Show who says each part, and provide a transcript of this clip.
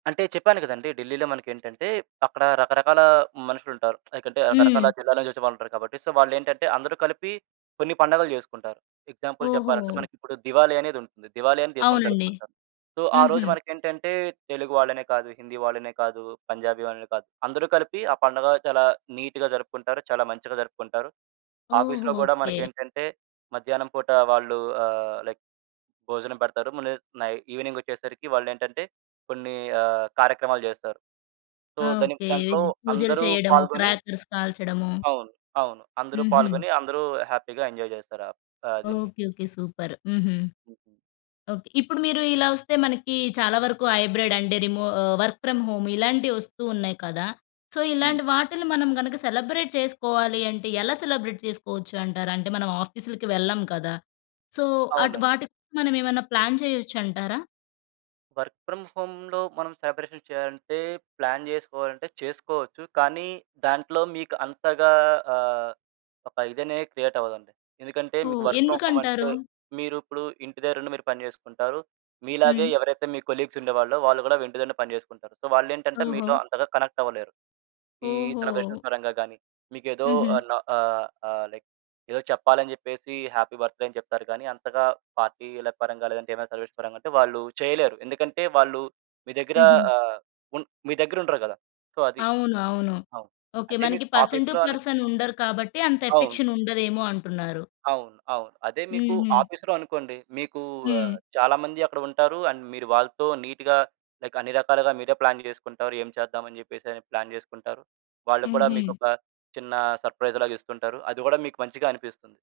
Speaker 1: అంటే చెప్పాను కదండీ! ఢిల్లీలో మనకేంటంటే, అక్కడ రకరకాల మనుషులుంటారు. లైకంటే, రకరకాల
Speaker 2: హ్మ్.
Speaker 1: జిల్లాల నుంచొచ్చే వాళ్ళుంటారు కాబట్టి. సో, వాల్లేంటంటే, అందరూ కలిపి కొన్ని పండగలు చేసుకుంటారు. ఎగ్జాంపుల్ చెప్పాలంటే
Speaker 2: ఓహో!
Speaker 1: మనకిప్పుడు దివాలీ అనేదుంటుంది. దివాలీ అని దేశంలో
Speaker 2: అవునండి.
Speaker 1: జరుపుకుంటారు. సో,
Speaker 2: హుహు.
Speaker 1: ఆరోజు మనకేంటంటే, తెలుగు వాళ్ళనే కాదు, హిందీ వాళ్ళనే కాదు, పంజాబీ వాళ్ళనే కాదు. అందరూ కలిపి ఆ పండగ చాలా నీట్‌గా జరుపుకుంటారు. చాలా మంచిగా జరుపుకుంటారు.
Speaker 2: ఓహో!
Speaker 1: ఆఫీస్‌లో గూడా
Speaker 2: ఓకే.
Speaker 1: మనకేంటంటే, మధ్యాహ్నం పూట వాళ్ళు ఆహ్, లైక్ భోజనం పెడతారు. మళ్లీ నై ఈవెనింగొచ్చేసరికి వాళ్ళేంటంటే కొన్ని ఆహ్, కార్యక్రమాలు చేస్తారు. సో, దాని
Speaker 2: ఓకే.
Speaker 1: దాంట్లో
Speaker 2: వెజ్ పూజలు
Speaker 1: అందరూ
Speaker 2: చేయడము,
Speaker 1: పాల్గొని
Speaker 2: క్రాకర్స్ కాల్చడము.
Speaker 1: అవును. అవును. అందరూ
Speaker 2: హుహు.
Speaker 1: పాల్గొని అందరూ హ్యాపీ‌గా ఎంజాయ్ చేస్తారు. ఆప్ ఆహ్, దీన్ని.
Speaker 2: ఓకే. ఓకే. సూపర్. హుహు.
Speaker 1: హుహు.
Speaker 2: ఓకే. ఇప్పుడు మీరు ఇలా వస్తే మనకి చాలా వరకు హైబ్రిడ్ అంటే, రిమో వర్క్ ఫ్రామ్ హోమ్ ఇలాంటివస్తూ ఉన్నాయి కదా! సో,
Speaker 1: హ్మ్.
Speaker 2: ఇలాంటి వాటిలిని మనం గనక సెలబ్రేట్ చేసుకోవాలి అంటే, ఎలా సెలబ్రేట్ చేసుకోచ్చు అంటారు. అంటే మనం ఆఫీసులకి వెళ్ళం కదా! సో, అటు
Speaker 1: అవునండి.
Speaker 2: వాటికి మనమేమన్నా ప్లాన్ చేయొచ్చంటారా?
Speaker 1: వర్క్ ఫ్రామ్ హోమ్‌లో మనం సెలబ్రేషన్ చేయాలంటే, ప్లాన్ చేసుకోవాలంటే చేసుకోవచ్చు. కానీ దాంట్లో మీకు అంతగా ఆహ్, ఒక ఇదనేది క్రియేటవ్వదండి. ఎందుకంటే, మీకు
Speaker 2: ఓహ్!
Speaker 1: వర్క్ ఫ్రామ్ హోమ్
Speaker 2: ఎందుకంటారు?
Speaker 1: అంటే, మీరిప్పుడు ఇంటిదరుండి మీరు పని చేసుకుంటారు. మీలాగే
Speaker 2: హ్మ్.
Speaker 1: ఎవరైతే మీ కొలీగ్స్ ఉండేవాళ్ళో, వాళ్ళు కూడా ఇంటి దగ్గరనే పని చేసుకుంటారు. సో, వాల్లేంటంటే,
Speaker 2: ఓహో!
Speaker 1: మీలో అంతగా కనెక్టవ్వలేరు. ఈ
Speaker 2: ఓహో!
Speaker 1: సెలబ్రేషన్స్ పరంగా గాని, మీకేదో
Speaker 2: హుహు.
Speaker 1: ఆన ఆహ్, ఆహ్, లైక్ ఏదో చెప్పాలని చెప్పేసి హ్యాపీ బర్త్‌డే అని చెప్తారు గానీ, అంతగా పార్టీ‌ల పరంగా లేదంటే ఏమైనా సెలబ్రేషన్ పరంగా అంటే వాళ్ళు చేయలేరు. ఎందుకంటే వాళ్ళు మీ దగ్గర
Speaker 2: హుహు.
Speaker 1: ఆహ్, ఉన్ మీ దగ్గరుండరు కదా! సో, అది.
Speaker 2: అవును. అవును.
Speaker 1: అవును.
Speaker 2: ఓకే
Speaker 1: అదే
Speaker 2: మనకి
Speaker 1: మీకు
Speaker 2: పర్సన్ టు
Speaker 1: ఆఫీస్‌లో అని
Speaker 2: పర్సన్ ఉండరు కాబట్టి, అంత
Speaker 1: అవును.
Speaker 2: ఎఫెక్షన్ ఉండదేమో అంటున్నారు.
Speaker 1: అవును. అవును. అదే మీకు
Speaker 2: హుహు.
Speaker 1: ఆఫీస్‌లో అనుకోండి. మీకు ఆహ్,
Speaker 2: హ్మ్.
Speaker 1: చాలా మంది అక్కడ ఉంటారు. అండ్ మీరు వాళ్ళతో నీట్‌గా లైక్, అన్ని రకాలుగా మీరే ప్లాన్ చేసుకుంటారు. ఏం చేద్దామన్ని చెప్పేసని ప్లాన్ చేసుకుంటారు. వాళ్ళు కూడా
Speaker 2: హుహు.
Speaker 1: మీకొక చిన్న సర్ప్రైజ్‌లాగిస్తుంటారు. అది గూడా మీకు మంచిగా అనిపిస్తుంది.